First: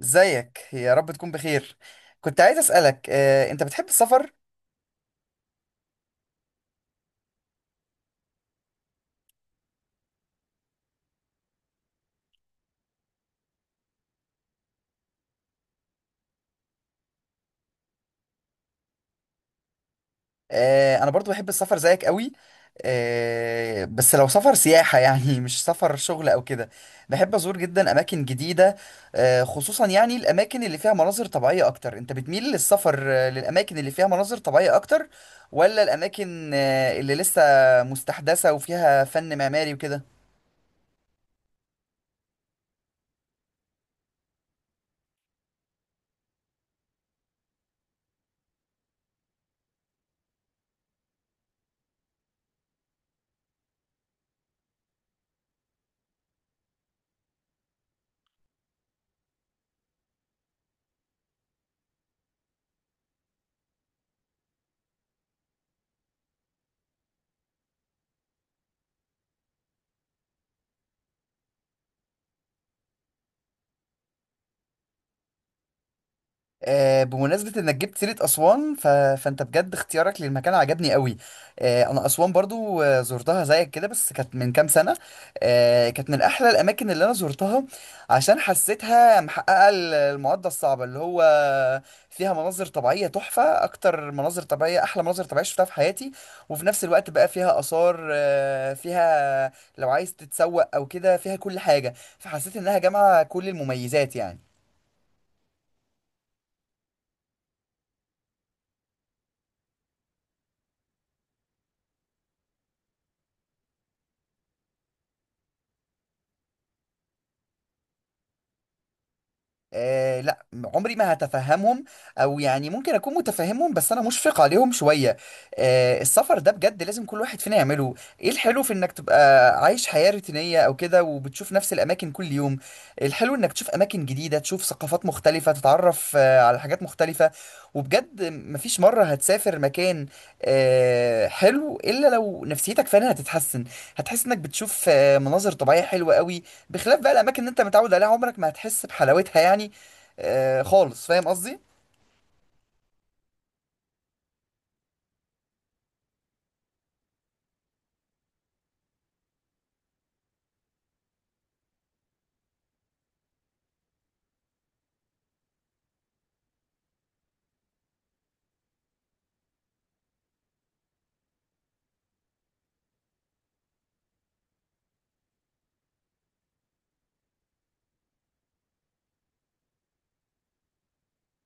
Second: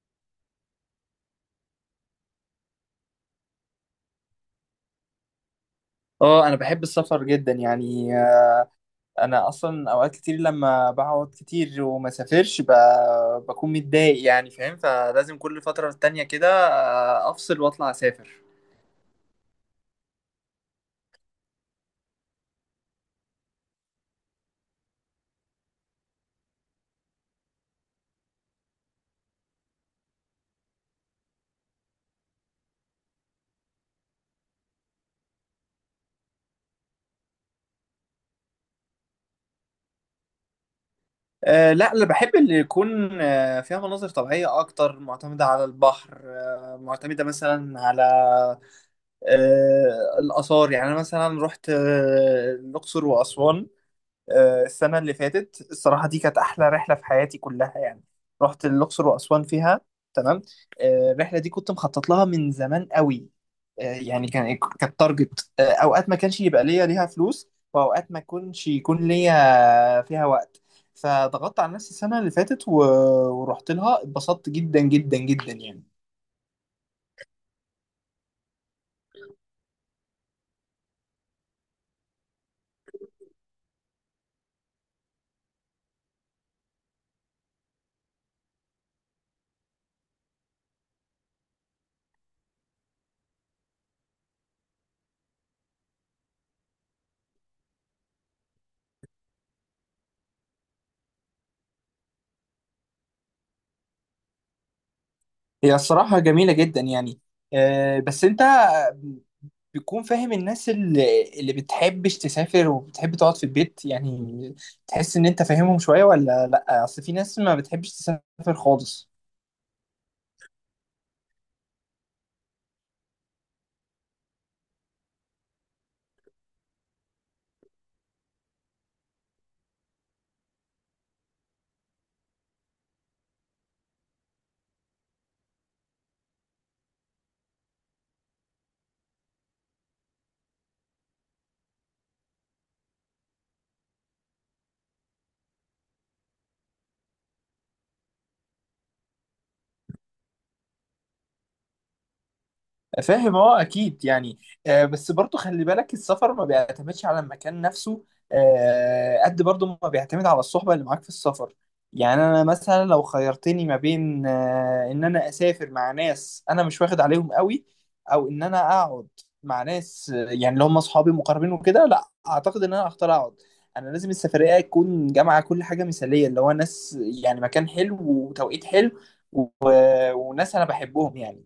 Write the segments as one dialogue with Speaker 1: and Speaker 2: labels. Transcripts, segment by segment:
Speaker 1: ازيك؟ يا رب تكون بخير. كنت عايز اسالك، انت بتحب السفر؟
Speaker 2: اه، انا بحب السفر جدا يعني. انا اصلا اوقات كتير لما بقعد كتير وما سافرش بكون متضايق يعني، فاهم. فلازم كل فترة تانية كده افصل واطلع اسافر.
Speaker 1: انا برضو بحب السفر زيك قوي. بس لو سفر سياحه يعني مش سفر شغل او كده. بحب ازور جدا اماكن جديده، خصوصا يعني الاماكن اللي فيها مناظر طبيعيه اكتر. انت بتميل للسفر للاماكن اللي فيها مناظر طبيعيه اكتر، ولا الاماكن اللي لسه مستحدثه وفيها فن معماري وكده؟
Speaker 2: لا، انا بحب اللي يكون فيها مناظر طبيعية اكتر، معتمدة على البحر، معتمدة مثلا على الآثار. يعني انا مثلا رحت الأقصر وأسوان السنة اللي فاتت. الصراحة دي كانت أحلى رحلة في حياتي كلها يعني. رحت الأقصر وأسوان فيها. تمام. الرحلة دي كنت مخطط لها من زمان قوي. يعني كان كانت تارجت. أوقات ما كانش يبقى ليها فلوس، وأوقات ما كنش يكون ليا فيها وقت. فضغطت على نفسي السنة اللي فاتت ورحت لها، اتبسطت جدا جدا جدا يعني.
Speaker 1: بمناسبة انك جبت سيرة اسوان، فانت بجد اختيارك للمكان عجبني قوي. انا اسوان برضو زرتها زيك كده، بس كانت من كام سنة. كانت من احلى الاماكن اللي انا زرتها، عشان حسيتها محققة المعادلة الصعبة، اللي هو فيها مناظر طبيعية تحفة، اكتر مناظر طبيعية، احلى مناظر طبيعية شفتها في حياتي. وفي نفس الوقت بقى فيها اثار، فيها لو عايز تتسوق او كده فيها كل حاجة، فحسيت انها جامعة كل المميزات يعني.
Speaker 2: هي الصراحة جميلة جدا يعني. بس أنت بتكون فاهم الناس اللي بتحبش تسافر وبتحب تقعد في البيت يعني. تحس ان انت فاهمهم شوية ولا لا؟ اصل في ناس ما بتحبش تسافر خالص.
Speaker 1: آه لا، عمري ما هتفهمهم، او يعني ممكن اكون متفهمهم بس انا مشفق عليهم شويه. السفر ده بجد لازم كل واحد فينا يعمله. ايه الحلو في انك تبقى عايش حياه روتينيه او كده، وبتشوف نفس الاماكن كل يوم؟ الحلو انك تشوف اماكن جديده، تشوف ثقافات مختلفه، تتعرف على حاجات مختلفه. وبجد مفيش مره هتسافر مكان حلو الا لو نفسيتك فعلا هتتحسن، هتحس انك بتشوف مناظر طبيعيه حلوه قوي بخلاف بقى الاماكن اللي انت متعود عليها. عمرك ما هتحس بحلاوتها يعني خالص، فاهم قصدي؟
Speaker 2: فاهم، اه، اكيد يعني. بس برضو خلي بالك السفر ما بيعتمدش على المكان نفسه. قد برضو ما بيعتمد على الصحبة اللي معاك في السفر. يعني انا مثلا لو خيرتني ما بين ان انا اسافر مع ناس انا مش واخد عليهم قوي، او ان انا اقعد مع ناس يعني اللي هم اصحابي مقربين وكده، لا اعتقد ان انا هختار اقعد. انا لازم السفرية تكون جامعة كل حاجة مثالية، اللي هو ناس، يعني مكان حلو وتوقيت حلو و... وناس انا بحبهم يعني.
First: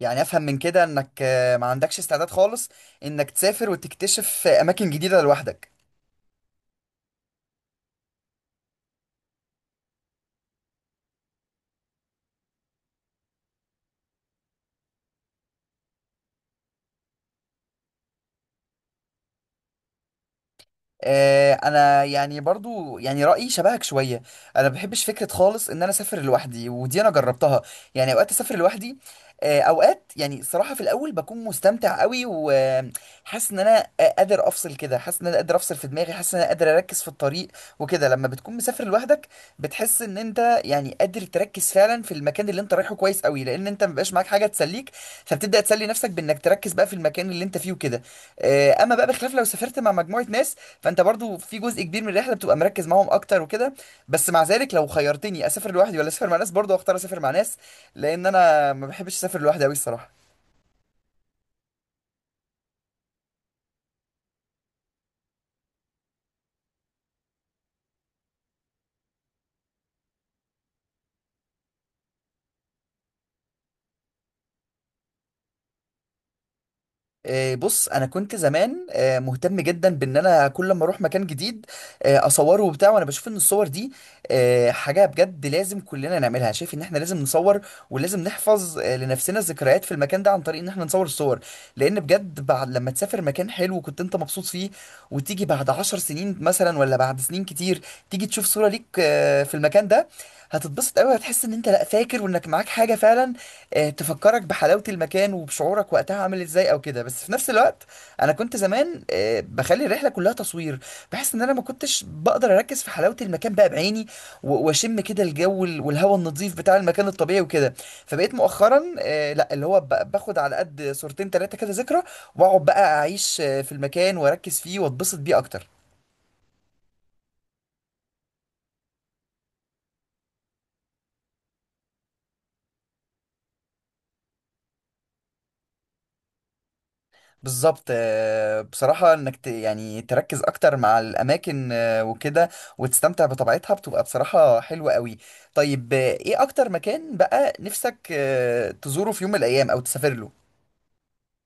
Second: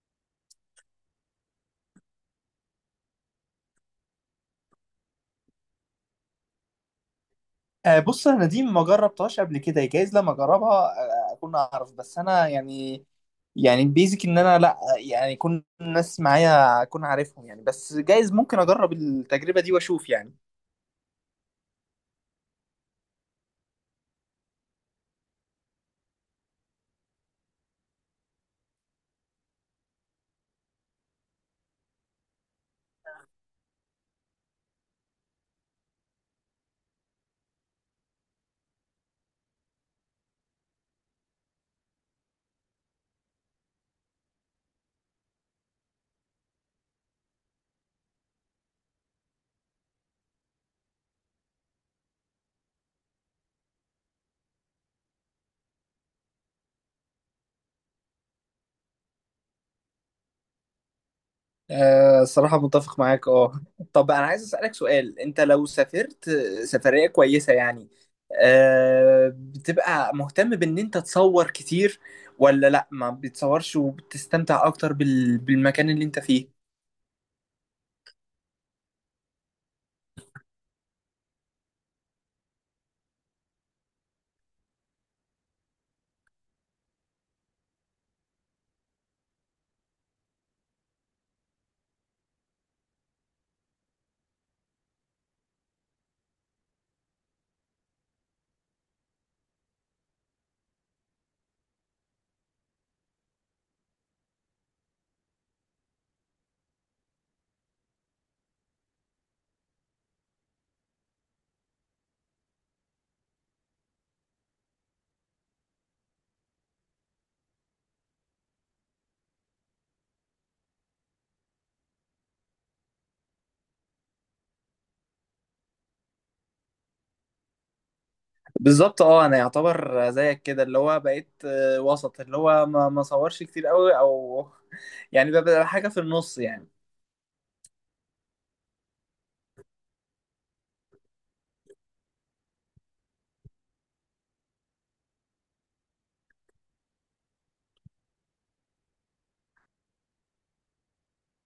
Speaker 1: يعني افهم من كده انك ما عندكش استعداد خالص انك تسافر وتكتشف اماكن جديده لوحدك.
Speaker 2: بص، انا دي ما جربتهاش قبل كده. جايز لما اجربها اكون اعرف. بس انا يعني بيزك ان انا، لا، يعني يكون الناس معايا اكون عارفهم يعني. بس جايز ممكن اجرب التجربة دي واشوف يعني.
Speaker 1: انا يعني برضو يعني رايي شبهك شويه. انا ما بحبش فكره خالص ان انا اسافر لوحدي، ودي انا جربتها. يعني اوقات اسافر لوحدي، اوقات يعني الصراحه في الاول بكون مستمتع قوي، وحاسس ان انا قادر افصل كده، حاسس ان انا قادر افصل في دماغي، حاسس ان انا قادر اركز في الطريق وكده. لما بتكون مسافر لوحدك بتحس ان انت يعني قادر تركز فعلا في المكان اللي انت رايحه كويس قوي، لان انت مبقاش معاك حاجه تسليك، فبتبدا تسلي نفسك بانك تركز بقى في المكان اللي انت فيه وكده. اما بقى بخلاف لو سافرت مع مجموعه ناس، فانت برضو في جزء كبير من الرحله بتبقى مركز معاهم اكتر وكده. بس مع ذلك لو خيرتني اسافر لوحدي ولا اسافر مع ناس، برضو اختار اسافر مع ناس، لان انا ما بحبش اسافر لوحدي قوي الصراحه.
Speaker 2: الصراحة متفق معاك، اه. طب انا عايز اسألك سؤال: انت لو سافرت سفرية كويسة يعني، بتبقى مهتم بان انت تصور كتير، ولا لا ما بتصورش وبتستمتع اكتر بالمكان اللي انت فيه؟
Speaker 1: بص انا كنت زمان مهتم جدا بان انا كل ما اروح مكان جديد اصوره وبتاع. وانا بشوف ان الصور دي حاجه بجد لازم كلنا نعملها، شايف ان احنا لازم نصور، ولازم نحفظ لنفسنا الذكريات في المكان ده عن طريق ان احنا نصور الصور. لان بجد بعد لما تسافر مكان حلو كنت انت مبسوط فيه، وتيجي بعد 10 سنين مثلا ولا بعد سنين كتير، تيجي تشوف صوره ليك في المكان ده، هتتبسط قوي. هتحس ان انت لا فاكر وانك معاك حاجه فعلا تفكرك بحلاوة المكان وبشعورك وقتها عامل ازاي او كده. بس في نفس الوقت انا كنت زمان بخلي الرحلة كلها تصوير، بحس ان انا ما كنتش بقدر اركز في حلاوة المكان بقى بعيني، واشم كده الجو والهواء النظيف بتاع المكان الطبيعي وكده. فبقيت مؤخرا لا، اللي هو باخد على قد صورتين تلاتة كده ذكرى، واقعد بقى اعيش في المكان واركز فيه واتبسط بيه اكتر.
Speaker 2: بالظبط، اه. انا يعتبر زيك كده، اللي هو بقيت وسط، اللي هو ما صورش كتير قوي، او يعني ببقى حاجه في النص يعني.
Speaker 1: بالظبط. بصراحة انك يعني تركز اكتر مع الاماكن وكده، وتستمتع بطبيعتها بتبقى بصراحة حلوة قوي. طيب، ايه اكتر مكان بقى نفسك تزوره في يوم من الايام او تسافر له؟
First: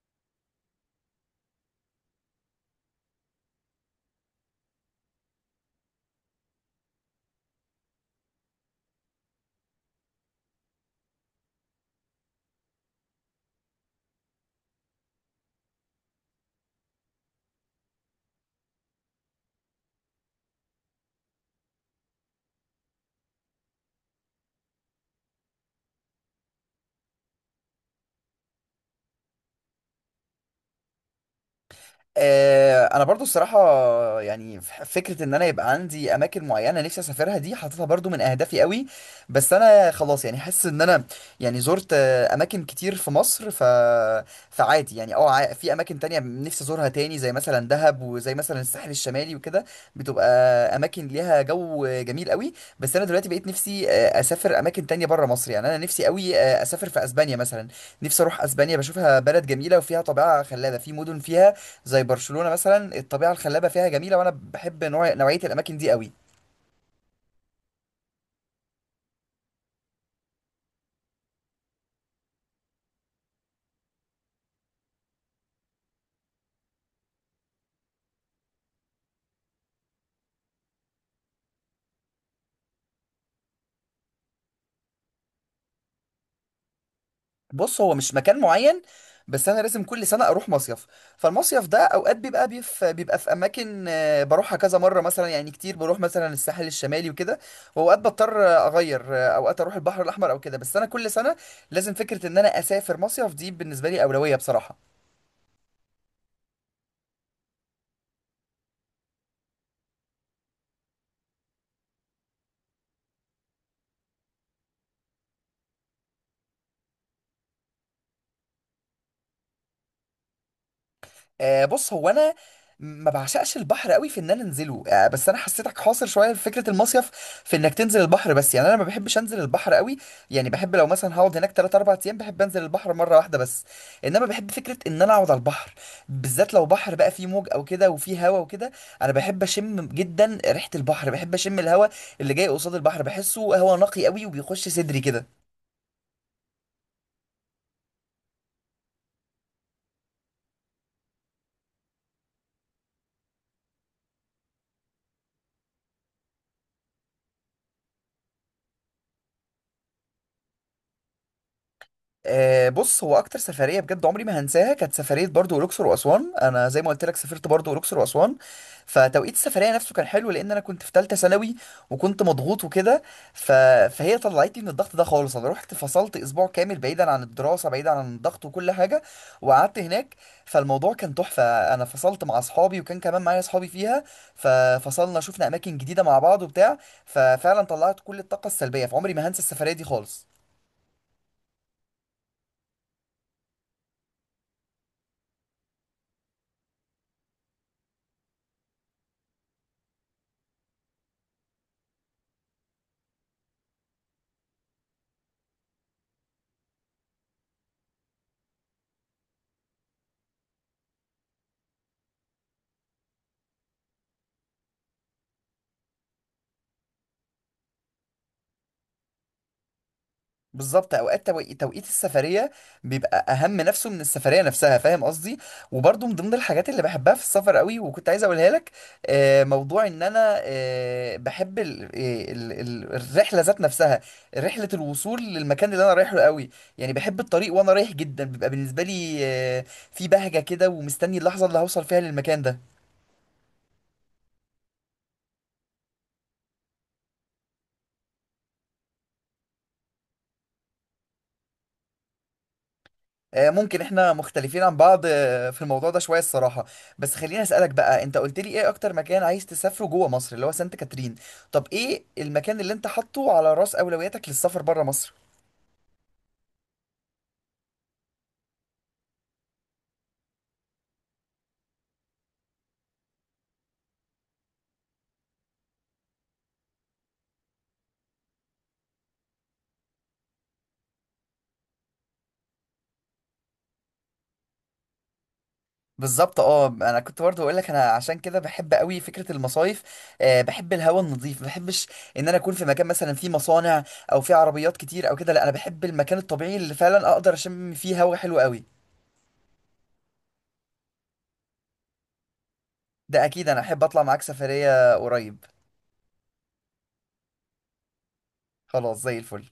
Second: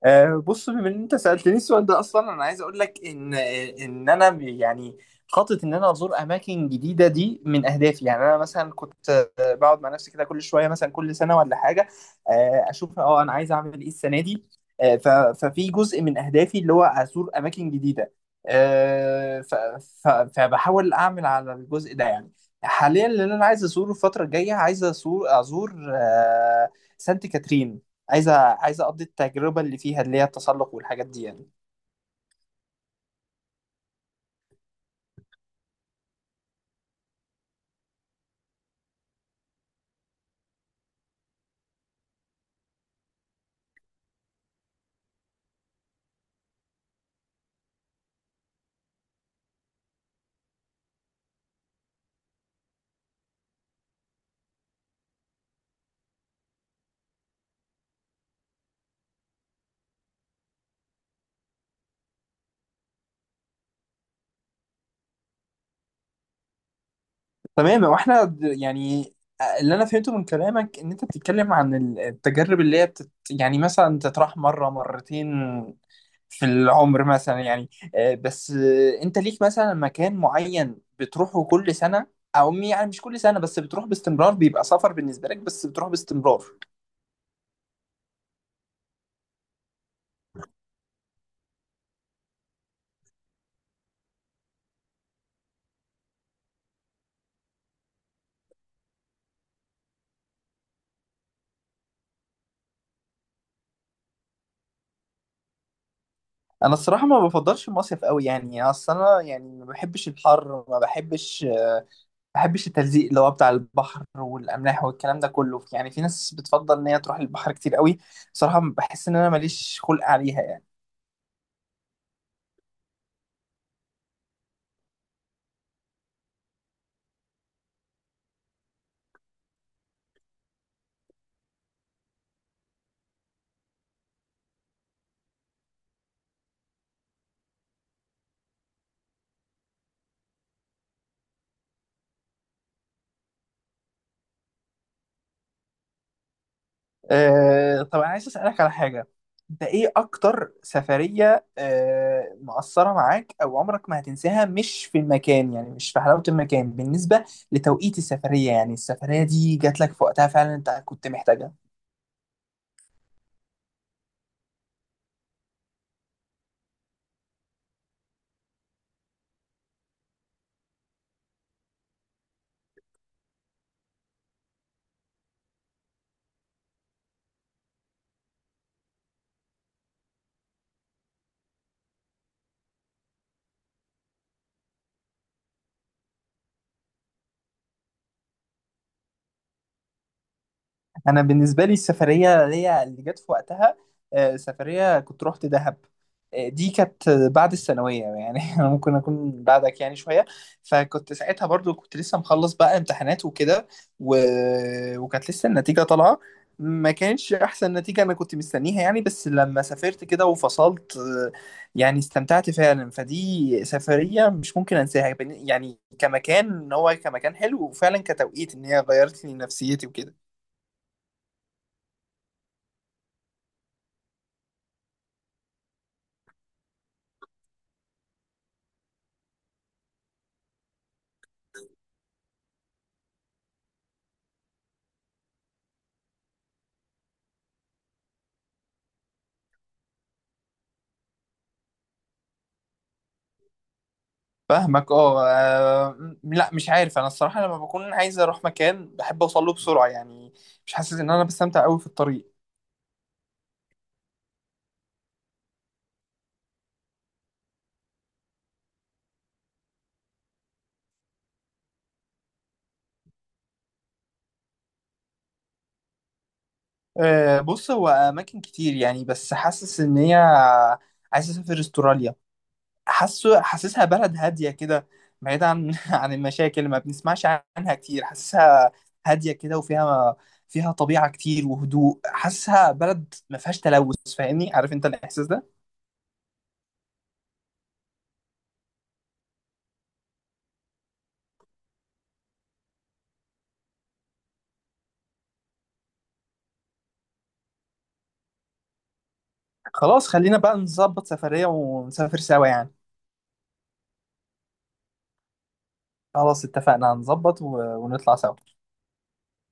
Speaker 2: بص، بما ان انت سالتني السؤال ده اصلا، انا عايز اقول لك ان انا يعني خاطط ان انا ازور اماكن جديده، دي من اهدافي يعني. انا مثلا كنت بقعد مع نفسي كده كل شويه، مثلا كل سنه ولا حاجه، اشوف انا عايز اعمل ايه السنه دي. آه، ف- ففي جزء من اهدافي اللي هو ازور اماكن جديده. آه، ف- ف- فبحاول اعمل على الجزء ده يعني. حاليا اللي انا عايز ازوره الفتره الجايه، عايز ازور سانت كاترين. عايزه اقضي التجربه اللي فيها، اللي هي التسلق والحاجات دي يعني.
Speaker 1: انا برضو الصراحه يعني فكره ان انا يبقى عندي اماكن معينه نفسي اسافرها دي، حاططها برضو من اهدافي قوي. بس انا خلاص يعني حاسس ان انا يعني زرت اماكن كتير في مصر، فعادي يعني. في اماكن تانية نفسي ازورها تاني زي مثلا دهب، وزي مثلا الساحل الشمالي وكده، بتبقى اماكن ليها جو جميل قوي. بس انا دلوقتي بقيت نفسي اسافر اماكن تانية بره مصر. يعني انا نفسي قوي اسافر في اسبانيا مثلا، نفسي اروح اسبانيا. بشوفها بلد جميله وفيها طبيعه خلابه، في مدن فيها زي برشلونة مثلا الطبيعة الخلابة فيها جميلة، وانا بحب نوعية الاماكن دي قوي.
Speaker 2: تمام. واحنا يعني اللي انا فهمته من كلامك ان انت بتتكلم عن التجارب اللي هي يعني مثلا تطرح مره مرتين في العمر مثلا يعني. بس انت ليك مثلا مكان معين بتروحه كل سنه، او يعني مش كل سنه بس بتروح باستمرار، بيبقى سفر بالنسبه لك، بس بتروح باستمرار؟
Speaker 1: بص هو مش مكان معين، بس انا لازم كل سنة اروح مصيف. فالمصيف ده اوقات بيبقى بيبقى في اماكن بروحها كذا مرة مثلا، يعني كتير بروح مثلا الساحل الشمالي وكده. واوقات بضطر اغير، اوقات اروح البحر الاحمر او كده. بس انا كل سنة لازم فكرة ان انا اسافر مصيف دي بالنسبة لي اولوية بصراحة.
Speaker 2: انا الصراحه ما بفضلش المصيف قوي يعني. اصل انا يعني ما بحبش الحر، ما بحبش التلزيق اللي هو بتاع البحر والاملاح والكلام ده كله يعني. في ناس بتفضل ان هي تروح البحر كتير قوي. صراحه بحس ان انا ماليش خلق عليها يعني.
Speaker 1: بص هو انا ما بعشقش البحر قوي في ان انا انزله، بس انا حسيتك حاصر شويه في فكره المصيف، في انك تنزل البحر بس. يعني انا ما بحبش انزل البحر قوي. يعني بحب لو مثلا هقعد هناك 3 4 ايام بحب انزل البحر مره واحده بس. انما بحب فكره ان انا اقعد على البحر، بالذات لو بحر بقى فيه موج او كده وفيه هوا وكده. انا بحب اشم جدا ريحه البحر، بحب اشم الهوا اللي جاي قصاد البحر، بحسه هوا نقي قوي وبيخش صدري كده.
Speaker 2: طب انا عايز اسالك على حاجه: انت ايه اكتر سفريه مأثره معاك او عمرك ما هتنساها، مش في المكان، يعني مش في حلاوه المكان، بالنسبه لتوقيت السفريه؟ يعني السفريه دي جات لك في وقتها فعلا، انت كنت محتاجها.
Speaker 1: بص هو اكتر سفريه بجد عمري ما هنساها كانت سفريه برضو الاقصر واسوان. انا زي ما قلت لك سافرت برضو الاقصر واسوان. فتوقيت السفريه نفسه كان حلو لان انا كنت في ثالثه ثانوي وكنت مضغوط وكده، ف... فهي طلعتني من الضغط ده خالص. انا رحت فصلت اسبوع كامل بعيدا عن الدراسه، بعيدا عن الضغط وكل حاجه، وقعدت هناك، فالموضوع كان تحفه. انا فصلت مع اصحابي وكان كمان معايا اصحابي فيها، ففصلنا شفنا اماكن جديده مع بعض وبتاع. ففعلا طلعت كل الطاقه السلبيه، فعمري ما هنسى السفريه دي خالص.
Speaker 2: انا بالنسبه لي السفريه اللي هي اللي جت في وقتها سفريه كنت رحت دهب. دي كانت بعد الثانويه يعني. أنا ممكن اكون بعدك يعني شويه. فكنت ساعتها برضو كنت لسه مخلص بقى امتحانات وكده و... وكانت لسه النتيجه طالعه. ما كانتش احسن نتيجه انا كنت مستنيها يعني، بس لما سافرت كده وفصلت يعني استمتعت فعلا. فدي سفريه مش ممكن انساها يعني كمكان، ان هو كمكان حلو، وفعلا كتوقيت ان هي غيرت لي نفسيتي وكده.
Speaker 1: بالظبط، اوقات توقيت السفريه بيبقى اهم نفسه من السفريه نفسها، فاهم قصدي؟ وبرضه من ضمن الحاجات اللي بحبها في السفر قوي وكنت عايز اقولها لك، موضوع ان انا بحب الرحله ذات نفسها، رحله الوصول للمكان اللي انا رايحه قوي. يعني بحب الطريق وانا رايح جدا، بيبقى بالنسبه لي في بهجه كده، ومستني اللحظه اللي هوصل فيها للمكان ده.
Speaker 2: فاهمك، اه. لا، مش عارف. انا الصراحه لما بكون عايز اروح مكان بحب اوصل له بسرعه يعني، مش حاسس ان انا بستمتع قوي في الطريق.
Speaker 1: ممكن احنا مختلفين عن بعض في الموضوع ده شوية الصراحة. بس خليني اسألك بقى، انت قلت لي ايه اكتر مكان عايز تسافره جوه مصر اللي هو سانت كاترين، طب ايه المكان اللي انت حاطه على رأس اولوياتك للسفر بره مصر؟
Speaker 2: بص، هو اماكن كتير يعني، بس حاسس ان هي عايز اسافر استراليا. حاسسها بلد هاديه كده، بعيد عن عن المشاكل اللي ما بنسمعش عنها كتير. حاسسها هاديه كده، وفيها طبيعه كتير وهدوء. حاسسها بلد ما فيهاش تلوث، فاهمني؟ عارف انت الاحساس ده.
Speaker 1: بالظبط اه، انا كنت برضه اقول لك انا عشان كده بحب قوي فكره المصايف. بحب الهواء النظيف، ما بحبش ان انا اكون في مكان مثلا فيه مصانع او فيه عربيات كتير او كده. لا انا بحب المكان الطبيعي اللي فعلا اقدر اشم فيه هواء حلو قوي.
Speaker 2: خلاص، خلينا بقى نظبط سفريه ونسافر سوا يعني.
Speaker 1: ده اكيد، انا احب اطلع معاك سفريه قريب.
Speaker 2: خلاص اتفقنا، هنظبط ونطلع سوا.
Speaker 1: خلاص زي الفل.